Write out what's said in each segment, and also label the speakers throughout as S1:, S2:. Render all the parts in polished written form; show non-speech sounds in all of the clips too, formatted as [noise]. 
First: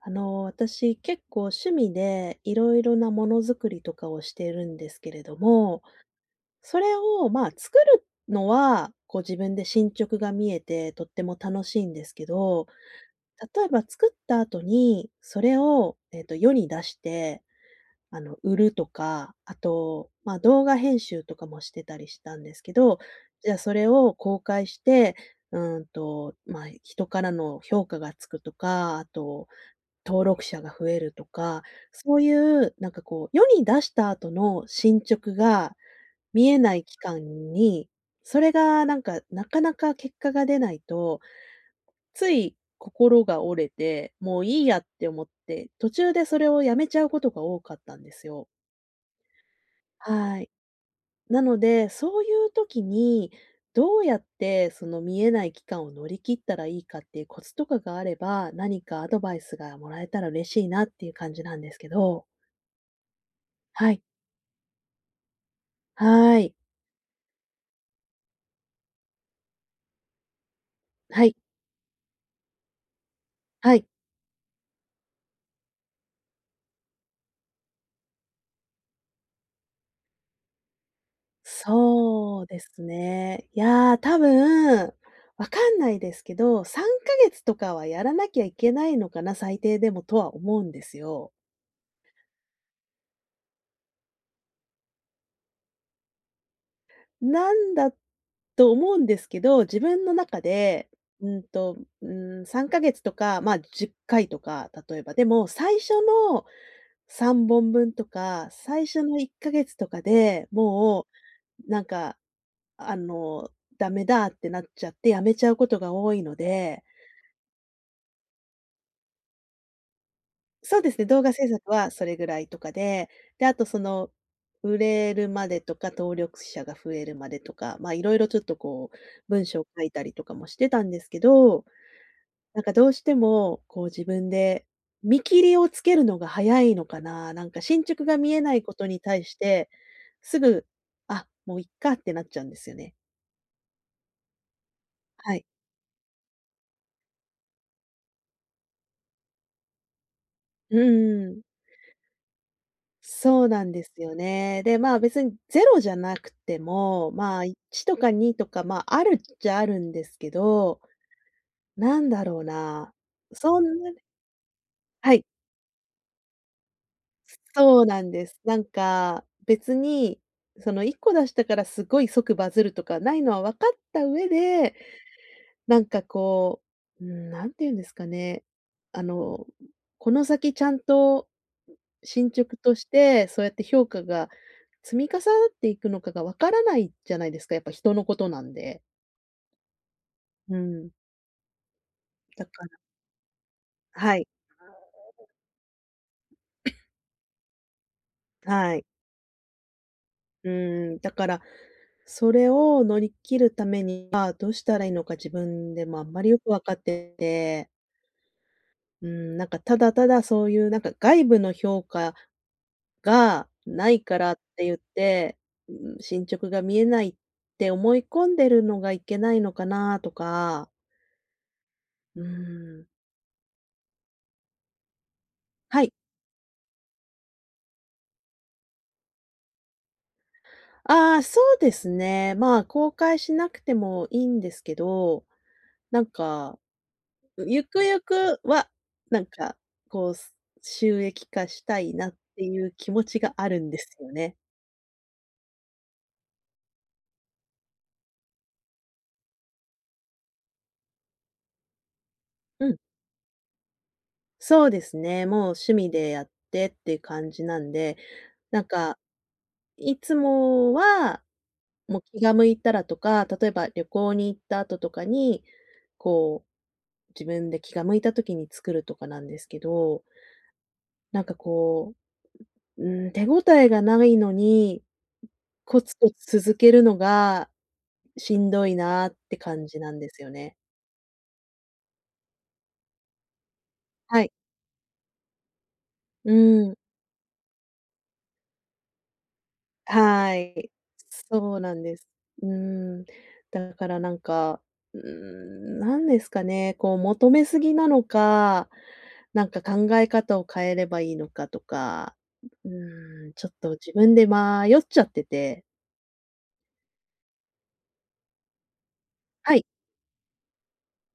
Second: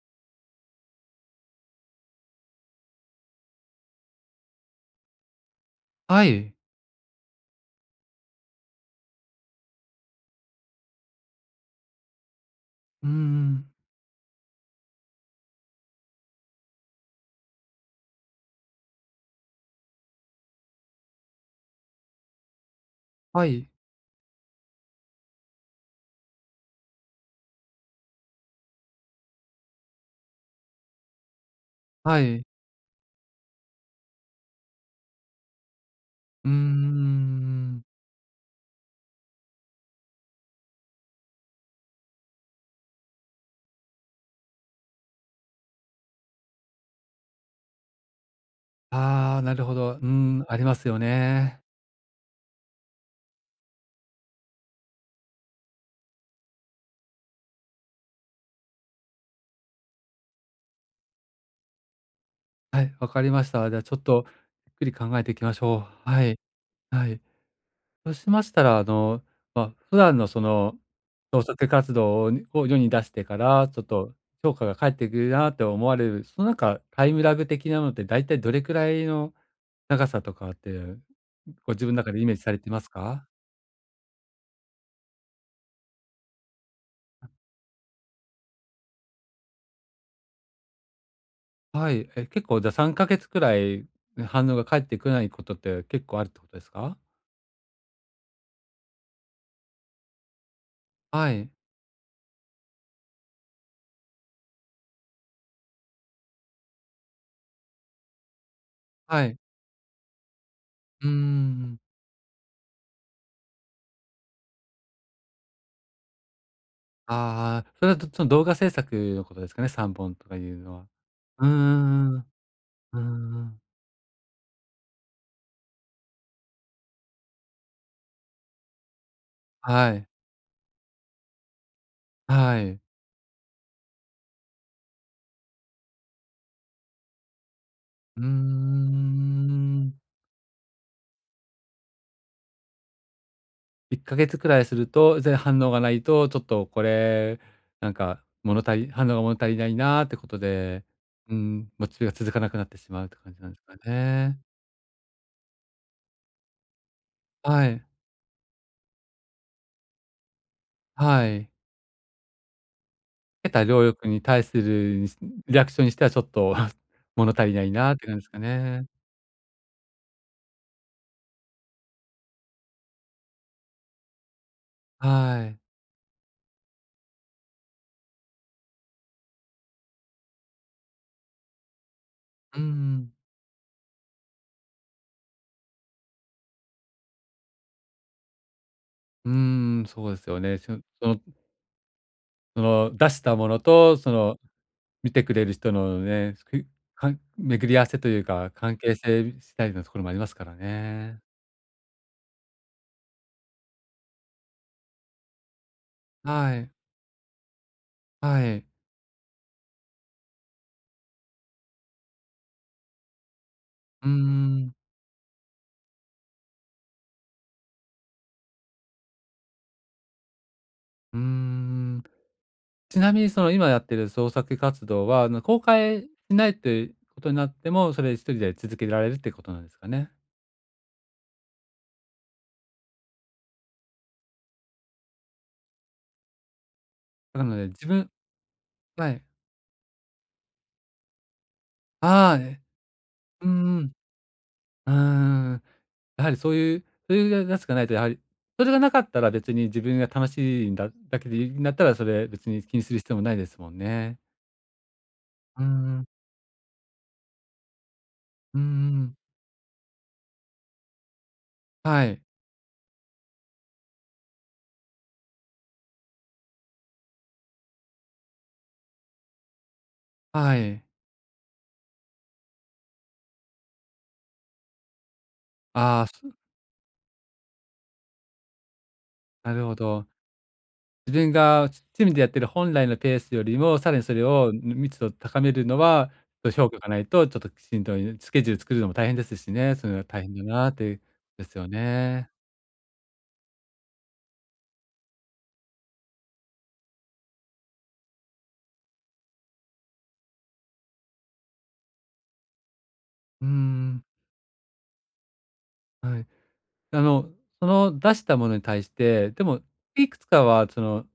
S1: 私結構趣味でいろいろなものづくりとかをしているんですけれども、
S2: はい。
S1: それを作るのは、自分で進捗が見えてとっても楽しいんですけど、
S2: うんう
S1: 例え
S2: ん。
S1: ば作った後にそれを、世に出して、売るとか、あと、動画編集とかもしてたりしたんですけど、
S2: は
S1: じゃあ
S2: い。
S1: それを公開して、まあ人からの評価がつくとか、あと、登録者が増えるとか、そ
S2: は
S1: うい
S2: い。
S1: う世に出した後の進捗が見
S2: うん
S1: えない期
S2: ん
S1: 間
S2: ん。
S1: に、それがなんか、なかなか結果が出ないと、つい心が折れて、もういいやって思って、途中でそれをやめちゃうことが多かったんですよ。
S2: ああ、なるほど。う
S1: は
S2: ん、
S1: い。
S2: ありますよ
S1: なの
S2: ね。
S1: で、そういう時に、どうやってその見えない期間を乗り切ったらいいかっていうコツとかがあれば、何かアドバイスがもらえたら嬉しいなっていう感じなんですけど。
S2: はい、わかりました。じゃあ
S1: は
S2: ちょ
S1: い。
S2: っと、ゆっくり考えていきましょう。はい、
S1: はい。
S2: はい。そうしましたら、ま、普段の
S1: はい。
S2: 創作活動を世に出してから、
S1: は
S2: ちょっ
S1: い。
S2: と評価が返ってくるなって思われる、そのなんかタイムラグ的なのって、だいたいどれくらいの長さとかって、ご自分中でイメー
S1: そ
S2: ジ
S1: う
S2: さ
S1: で
S2: れてま
S1: す
S2: すか？
S1: ね。いやー、多分、わかんないですけど、3ヶ月とかはやらなきゃいけないのかな、最低でもとは思うんですよ。
S2: はい、え、結構じゃ、3か月くらい、ね反応が返ってこないことって結構あるってことですか？
S1: なんだと思うんですけど、自分の中で、う
S2: は
S1: ん
S2: い、
S1: と、う3ヶ月とか、まあ、10回とか、例えば。でも、最初の3本分とか、最初の
S2: は
S1: 1
S2: い。
S1: ヶ月とかで、も
S2: うー
S1: う
S2: ん。
S1: なんか、あの、ダメだってなっちゃってやめちゃうことが多いので、
S2: ああ、それは、どその動画制作のことですかね、3本とかいうの
S1: そう
S2: は。
S1: ですね、動画
S2: う
S1: 制
S2: ん
S1: 作はそ
S2: うん
S1: れ
S2: うー
S1: ぐ
S2: ん。
S1: らいとかで、で、あとその、売れるまでとか、登録者が増えるまでとか、いろいろちょっと文章を書い
S2: は
S1: た
S2: い、
S1: りとかもしてたんですけど、な
S2: は
S1: んか
S2: い。
S1: どうしても、こう自分で見切りをつけるのが早いのかな、なんか進捗が
S2: うー
S1: 見えないことに対して、
S2: ん。
S1: すぐ、あ、もういっかってなっちゃうんですよね。
S2: 1か月くらいすると、
S1: はい。
S2: 反応がないと、ちょっとこれ、なんか、物足り反応が物足りないなってこと
S1: う
S2: で、うー
S1: ん、
S2: ん、モチベが続かなくなってしまうって感じ
S1: そう
S2: なんで
S1: な
S2: す
S1: ん
S2: か
S1: ですよ
S2: ね。
S1: ね。で、まあ別にゼロじゃなくても、まあ
S2: はい、
S1: 1とか2とか、まああるっちゃあるんですけど、
S2: はい。
S1: なんだろうな、
S2: 得
S1: そ
S2: た
S1: ん
S2: 労
S1: な、
S2: 力に対する
S1: はい。
S2: リアクションにしてはちょっと [laughs] 物足りない
S1: そう
S2: なっ
S1: な
S2: て
S1: ん
S2: 感じで
S1: で
S2: すか
S1: す。なん
S2: ね。
S1: か、別に、その1個出したからすごい即バズるとかないのは分かった上で、
S2: はい。
S1: なんかこなんて言うんですかね、あの、この先ちゃんと進捗
S2: う
S1: とし
S2: ん。
S1: て、そうやって評価が積み重なっていくのかが分からないじゃないですか、やっぱ人のことなんで。
S2: うん、そうですよ
S1: う
S2: ね。
S1: ん、だ
S2: そ
S1: から、
S2: の出したものと、そ
S1: はい、
S2: の見てくれる人のね、くかん巡り合わせというか、
S1: は
S2: 関
S1: い。
S2: 係性次第のところもありますか
S1: う
S2: ら
S1: ん、だ
S2: ね。
S1: から、それを乗り切るためには、どうしたらいいのか自分でもあんまりよく
S2: は
S1: 分
S2: い、
S1: かってて、
S2: はい。
S1: うん、なんかただただそういうなんか外部の評価がない
S2: う
S1: からって
S2: ん、
S1: 言って、うん、進捗が見えないって思い込んでるのがいけないのかなとか、
S2: うん。
S1: うん、
S2: ちなみにその今やってる創作活動は、あの公
S1: はい。
S2: 開しないということになっても、それ一人で続けられるってことなんですかね？
S1: ああ、そうですね。まあ、公開しなくてもいいんですけど、なんか
S2: なの
S1: ゆ
S2: で、
S1: く
S2: 自
S1: ゆ
S2: 分
S1: くは、
S2: は
S1: な
S2: い。
S1: んか、こう、す収益化したいなっ
S2: ああ、
S1: てい
S2: ね
S1: う気持ちがあ
S2: う
S1: るんで
S2: んう
S1: す
S2: ん。
S1: よね。
S2: うーん。やはりそういう、そういうやつがないと、やはり、それがなかったら別に自分が楽しいんだだけでいいんだったら、それ別に
S1: うん、
S2: 気にする必要もないですもんね。
S1: そうですね。もう
S2: う
S1: 趣味
S2: んうん。
S1: でやってっていう感じなんで、
S2: う
S1: なんか、
S2: ん
S1: いつもは、もう
S2: は
S1: 気
S2: い。
S1: が向いたらとか、例えば旅行に行った後とかに、こう、自分で気が向いた時に作るとかなんですけど、
S2: はい。
S1: なんかこう、う手応えがないのにコツ
S2: ああ、
S1: コツ続けるのが、しんどいなって
S2: なる
S1: 感
S2: ほ
S1: じなん
S2: ど。
S1: ですよね。
S2: 自分が趣味でやってる本来のペースよりも、さらにそ
S1: は
S2: れ
S1: い。
S2: を密度を高めるのは、
S1: う
S2: ちょっと評
S1: ん。
S2: 価がないとちょっとしんどい、スケジュール作るのも大変ですしね、それは大
S1: は
S2: 変だな
S1: い。
S2: っていうで
S1: そ
S2: す
S1: う
S2: よ
S1: なんです。
S2: ね。
S1: うん。だからなんか、うん、なんですかね、こう求めすぎなのか、なんか考え方を変えればいいのかとか、うん、ち
S2: う
S1: ょっと自
S2: ん。
S1: 分で迷っちゃってて、
S2: はい。あの、その出したものに対して、で
S1: は
S2: も、
S1: い。
S2: いくつかはその、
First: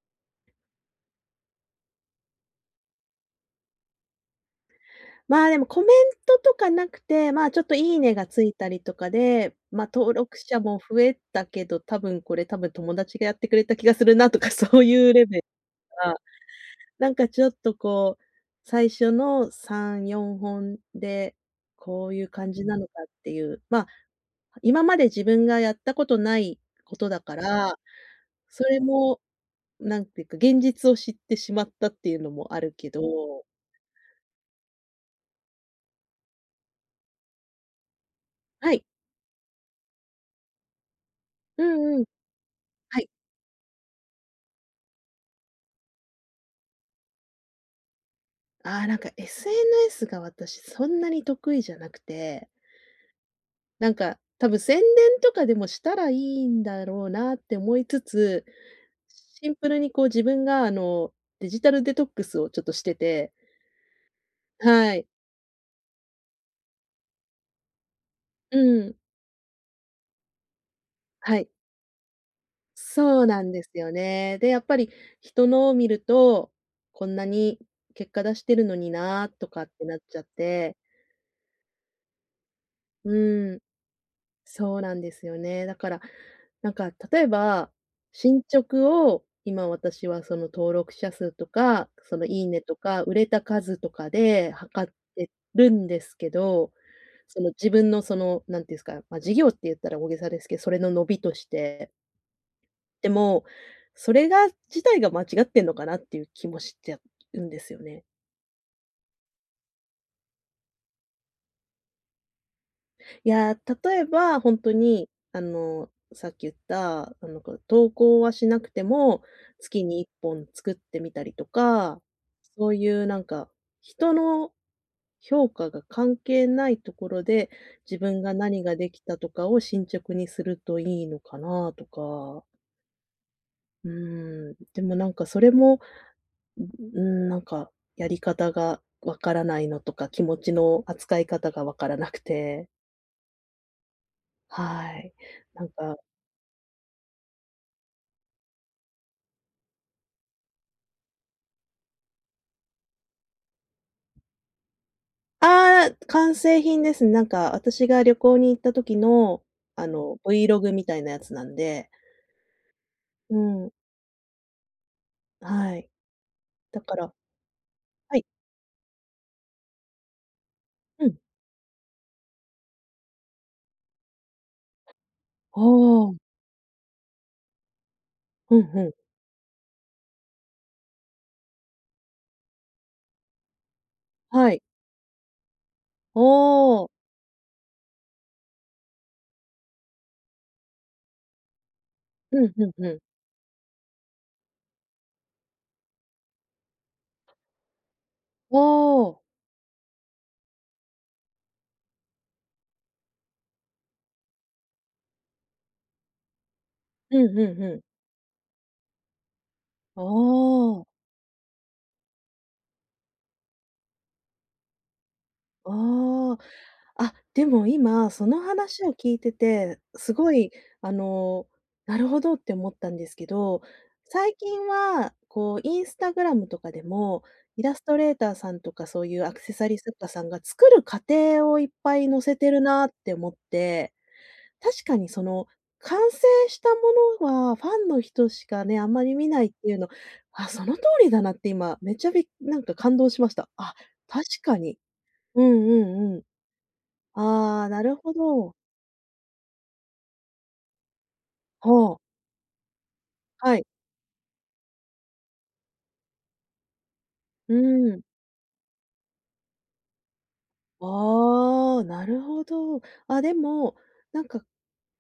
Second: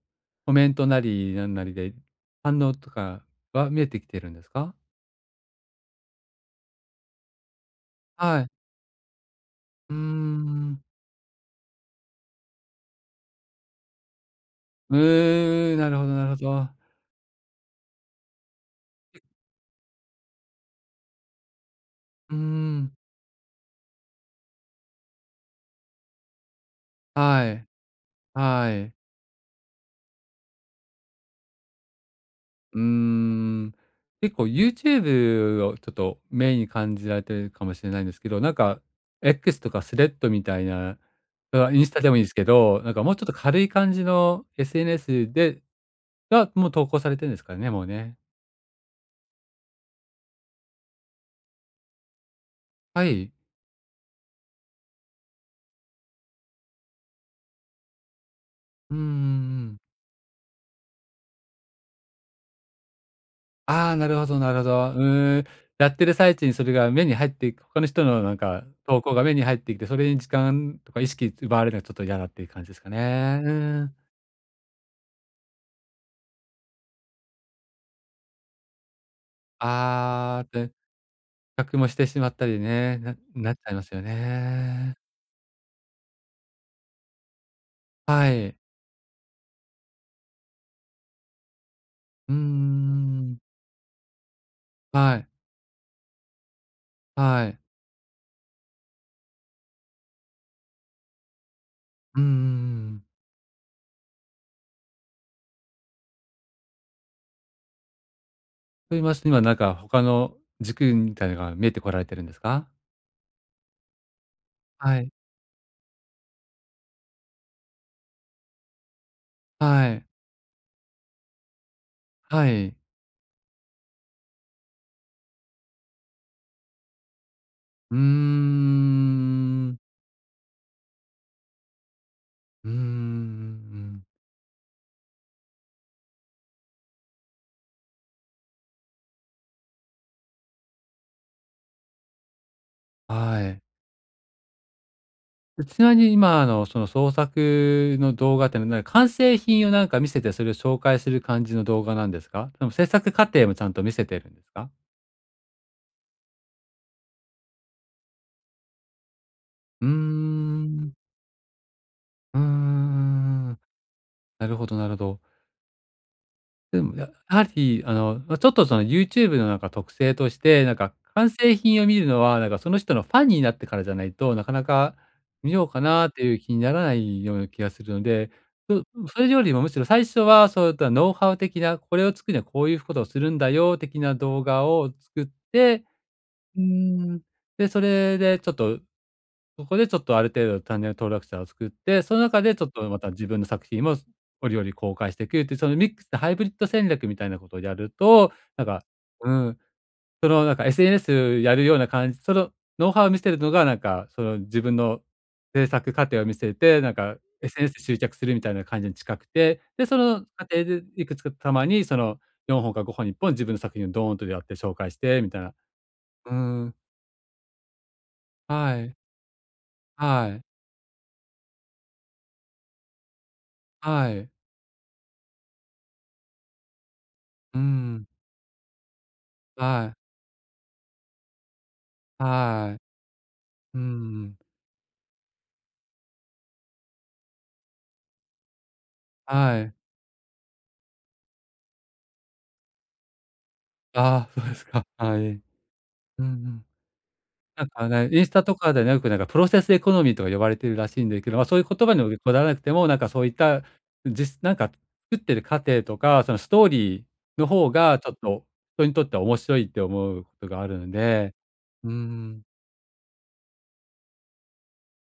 S2: コメントなりなんなりで、反応とかは見えてきてるんですか？
S1: まあ、でもコメントとかなくて、まあ、ちょっといいねが
S2: は
S1: つ
S2: い。
S1: いたりとかで、
S2: うー
S1: 登録者も
S2: ん。
S1: 増えたけど、多分友達がやってくれた気がするなとか [laughs] そういうレベル
S2: なるほど
S1: が、
S2: なるほど。
S1: なんかちょっとこう、最初の3、4本で、こういう
S2: うー
S1: 感じなのか
S2: ん。
S1: っていう、まあ、今まで自分がやったことないことだか
S2: はい。
S1: ら、そ
S2: は
S1: れ
S2: い。
S1: も、なんていうか、現実を知ってしまったっていうのもある
S2: うー
S1: けど、
S2: ん。結構 YouTube をちょっとメインに感じられてるかもしれないんですけど、なん
S1: は
S2: か
S1: い。
S2: X とかスレッドみたいな、
S1: う
S2: あ、インス
S1: んう
S2: タ
S1: ん。
S2: でもいいんですけど、なん
S1: は
S2: か
S1: い。
S2: もうちょっと軽い感じの SNS が、もう投稿されてるんですからね、もうね。
S1: ああ、なんか SNS が私そんなに得意じゃなくて、
S2: はい。
S1: なんか多分宣伝とかでもしたらいいんだろうなって思いつつ、
S2: うんうんう
S1: シンプ
S2: ん。
S1: ルにこう自分がデジタルデトックスをちょっとしてて、
S2: ああ、なるほどなるほど。う
S1: はい。
S2: ーん。やってる最中にそれが目に入っていく他の人のなん
S1: う
S2: か
S1: ん。
S2: 投稿が目に入ってきて、それに時間とか意識
S1: はい。
S2: 奪われるのはちょっと嫌だっていう感じですか
S1: そうな
S2: ね。う
S1: んですよ
S2: ん。
S1: ね。で、やっぱり人のを見ると、こんなに結果出してるのになとかってなっちゃっ
S2: ああ、で、比
S1: て、
S2: 較もしてしまったりね、な
S1: う
S2: っち
S1: ん。
S2: ゃいますよ
S1: そうな
S2: ね。
S1: んですよね。だから、なんか例えば、
S2: は
S1: 進
S2: い。
S1: 捗を今私はその登録者数とか、その
S2: うんうん
S1: いいねとか、売
S2: う
S1: れ
S2: ん。
S1: た数とかで測っ
S2: はい、
S1: てるんですけど、そ
S2: は
S1: の
S2: い。
S1: 自分のその、なんていうんですか、まあ、事業って言ったら大げさですけど、それの伸びとして、
S2: うんうんうん。
S1: でも、それが自体が間違ってんのかなっていう気もしちゃうんですよね。
S2: と言いますと、今なんか他の軸みたいなのが見えてこられてるんですか？
S1: いやー、例えば本当
S2: は
S1: に、
S2: い、
S1: さっき言った、投稿はしなくても、月
S2: は
S1: に1
S2: い。
S1: 本作ってみたりとか、
S2: は
S1: そう
S2: い。
S1: いうなんか、人の評価が関係ないところで、
S2: うー
S1: 自分が何ができたとかを
S2: ん。
S1: 進捗にするといいのかなとか。
S2: うー
S1: う
S2: ん。
S1: ん、でもなんかそれも、うん、なんか、やり方がわからないのとか、気持ちの扱い方がわからなくて、
S2: はい。
S1: はい。な
S2: で、
S1: ん
S2: ちな
S1: か、
S2: みに今あのその創作の動画っていうのは、なんか完成品をなんか見せて、それを紹介する感じの動画なんですか？その制作過程もちゃんと見せてるんですか？
S1: ああ、完成品ですね。なんか私が旅行に行った時の、あ
S2: うー
S1: の Vlog み
S2: ん。
S1: たいなやつなんで。
S2: うー
S1: う
S2: ん。
S1: ん、
S2: なるほどなるほど。
S1: はい。だ
S2: でも、
S1: か
S2: やや
S1: ら、
S2: はり、あ
S1: は
S2: の、
S1: い、
S2: ま、ちょっとその YouTube のなんか特性として、なんか
S1: うん。
S2: 完成品を見るのは、なんかその人のファンになってからじゃないと、なかなか見
S1: あ
S2: ようかなって
S1: あ、
S2: いう気にならないような気がするので、
S1: うん
S2: う
S1: うん。
S2: それよりもむしろ最初はそういったノウハウ的な、これを作るにはこういうことをするんだよ的な動
S1: はい。
S2: 画を作って
S1: あ
S2: うー
S1: あ、
S2: ん。で、それでちょっとそこでちょっとある程度チャンネル登録者を作って、その
S1: う
S2: 中
S1: ん
S2: でち
S1: う
S2: ょ
S1: ん
S2: っと
S1: うん。
S2: また自分の作品も折々公開していくっていう、そのミックスでハイブリッド戦略みたいなことをやると、
S1: あ
S2: なんか、
S1: あ、
S2: うん、そのなんか SNS やるような感じ、そのノウハウを見せるのがなんか、その自分の制作過程を見せて、なんか
S1: うんうんうん。
S2: SNS 集客するみたいな感じに近くて、で、そ
S1: あ
S2: の過程
S1: あ、
S2: で
S1: あ
S2: いくつかたまにその4本か5本に1本自分の作品をドーンとやって紹介してみたいな。う
S1: あ。
S2: ん、
S1: あ、でも今、その
S2: は
S1: 話を
S2: い、
S1: 聞いてて、す
S2: は
S1: ご
S2: い、
S1: い、あの、なるほどって思ったんですけど、
S2: はい、
S1: 最近は、こう、インスタグラムとかでも、
S2: う
S1: イラスト
S2: ん、
S1: レーターさんとかそういうアクセサリー
S2: は
S1: 作
S2: い。
S1: 家さんが作る過程をいっぱい載せてる
S2: はい。
S1: なって思っ
S2: う
S1: て、
S2: ん
S1: 確かにその、完成したものはファンの人しかね、あんまり見ないっ
S2: は
S1: てい
S2: い。
S1: うの、あ、その通りだなって今、めっちゃびっなんか感動しました。あ、確
S2: ああ、そうで
S1: か
S2: す
S1: に。
S2: か。[laughs] はい。
S1: うんうんう
S2: う
S1: ん。
S2: んうん。
S1: あ
S2: なん
S1: あ、な
S2: か
S1: る
S2: ね、
S1: ほ
S2: インスタ
S1: ど。
S2: とかでねよくなんかプロセスエコノミーとか呼ばれてるらしいんですけど、ま、そういう
S1: ほ
S2: 言葉
S1: う、
S2: にもこだわらなくても、なんかそういっ
S1: は
S2: た、
S1: い。
S2: なんか作ってる過程とか、そのストーリーの
S1: う
S2: 方
S1: ー
S2: が
S1: ん。
S2: ちょっと人にとっては面白いって思うことがあるので。
S1: ああ、
S2: うー
S1: なるほ
S2: ん。
S1: ど。あ、でも、なんか、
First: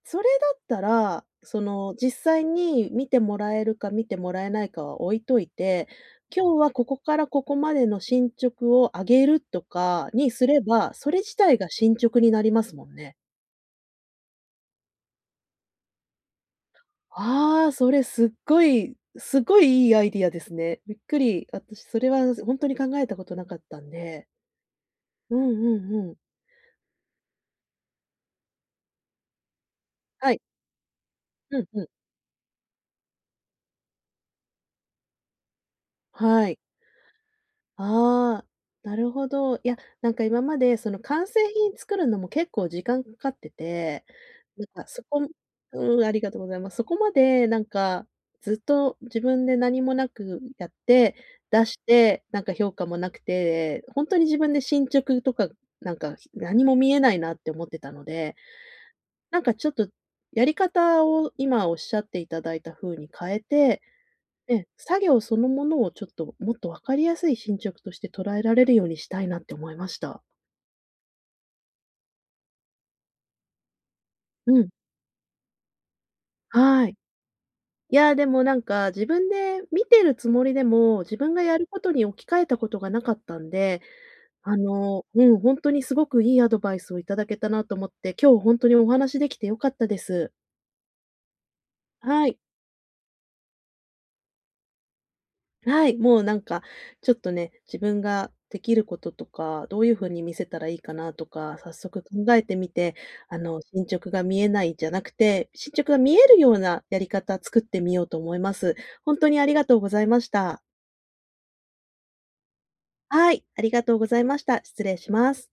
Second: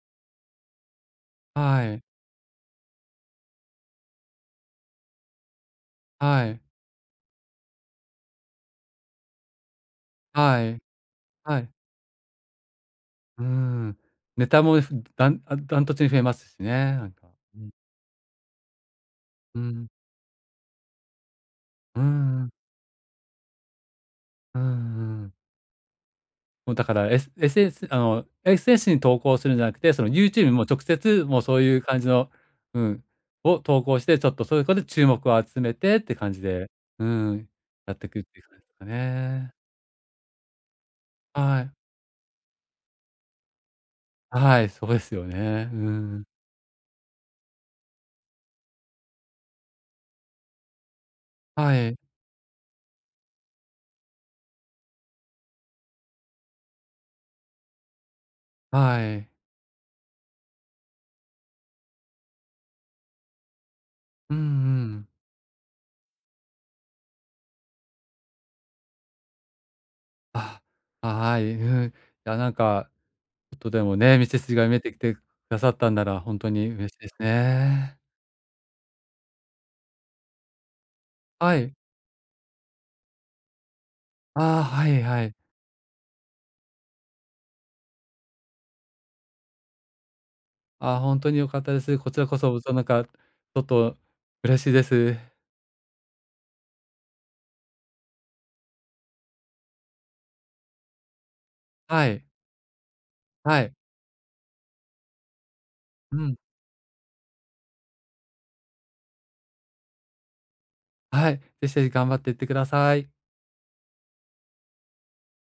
S1: それだったら、そ
S2: は
S1: の、
S2: い。
S1: 実際に見てもらえるか見てもらえないかは置いといて、
S2: は
S1: 今日
S2: い。
S1: はここからここまでの進捗を上げるとかにすれ
S2: はい。
S1: ば、それ自体
S2: は
S1: が
S2: い。
S1: 進捗になりますもんね。
S2: うーん。ネタも、ふダンあ、ダントツに増えますしね、なんか。う
S1: あ
S2: ん。
S1: あ、それすっごいすご
S2: う
S1: い
S2: ん。
S1: いいアイディアですね。びっくり。私そ
S2: うん
S1: れは
S2: うん。
S1: 本当に考えたことなかったんで。
S2: うんうん。
S1: うんうんうん。
S2: もうだから、S エス s ス s あの、エスエスに投稿するんじゃなくて、その
S1: はい。
S2: YouTube にも直接、もう
S1: う
S2: そう
S1: ん
S2: い
S1: う
S2: う
S1: ん。
S2: 感じのうん、を投稿して、ちょっとそういうことで注目を集めてって感じ
S1: はい。
S2: で、うん、やっていくってい
S1: ああ、
S2: う感じですか
S1: なるほ
S2: ね。
S1: ど。いや、なんか今までその完成
S2: はい。
S1: 品作るのも結構時間かかってて、
S2: は
S1: なん
S2: い、
S1: か
S2: そうで
S1: そ
S2: すよ
S1: こ
S2: ね。う
S1: うん、あり
S2: ん。
S1: がとうございます。そこまでなんか、ずっと自分で何もなくやって、出
S2: は
S1: し
S2: い、
S1: て、なんか評価もなくて、本当に自分で進捗とか、なんか何も見えないなって思ってたので、
S2: はい。
S1: なんかちょっとやり方を今おっしゃっていただいた風に変えて
S2: うんう
S1: ね、作
S2: ん。
S1: 業そのものをちょっと、もっと分かりやすい進捗として捉えられるようにしたいなって思いました。
S2: あ、はい、うん。いや、なんか、ちょっとでもね、道筋
S1: う
S2: が
S1: ん、
S2: 見えてきてくださったんなら、本当に
S1: は
S2: 嬉
S1: い。
S2: しいです
S1: い
S2: ね。
S1: や、でもなんか、自分で見てるつもりでも、自分が
S2: は
S1: やる
S2: い。
S1: ことに置き換えたことがなかったんで、
S2: あ、はいはい。
S1: 本当にすごくいいアドバイスをいただけたなと思って、今日本当にお話しできて良かったです。
S2: ああ、ほに良かったです。こち
S1: は
S2: らこ
S1: い。
S2: そ、なんか、ちょっと嬉しいです。
S1: はい、もうなんか、ちょっとね、自分ができることとか、どういう風に見せたらいいかなとか、早速
S2: はい、
S1: 考えてみて、
S2: はい。
S1: 進捗が見えないじゃなくて、進捗が見
S2: う
S1: え
S2: ん、
S1: るようなやり方作ってみようと思います。本当にありがとうございました。
S2: はい、ぜひぜひ頑張っていってください。
S1: はい、ありがとうございました。失礼します。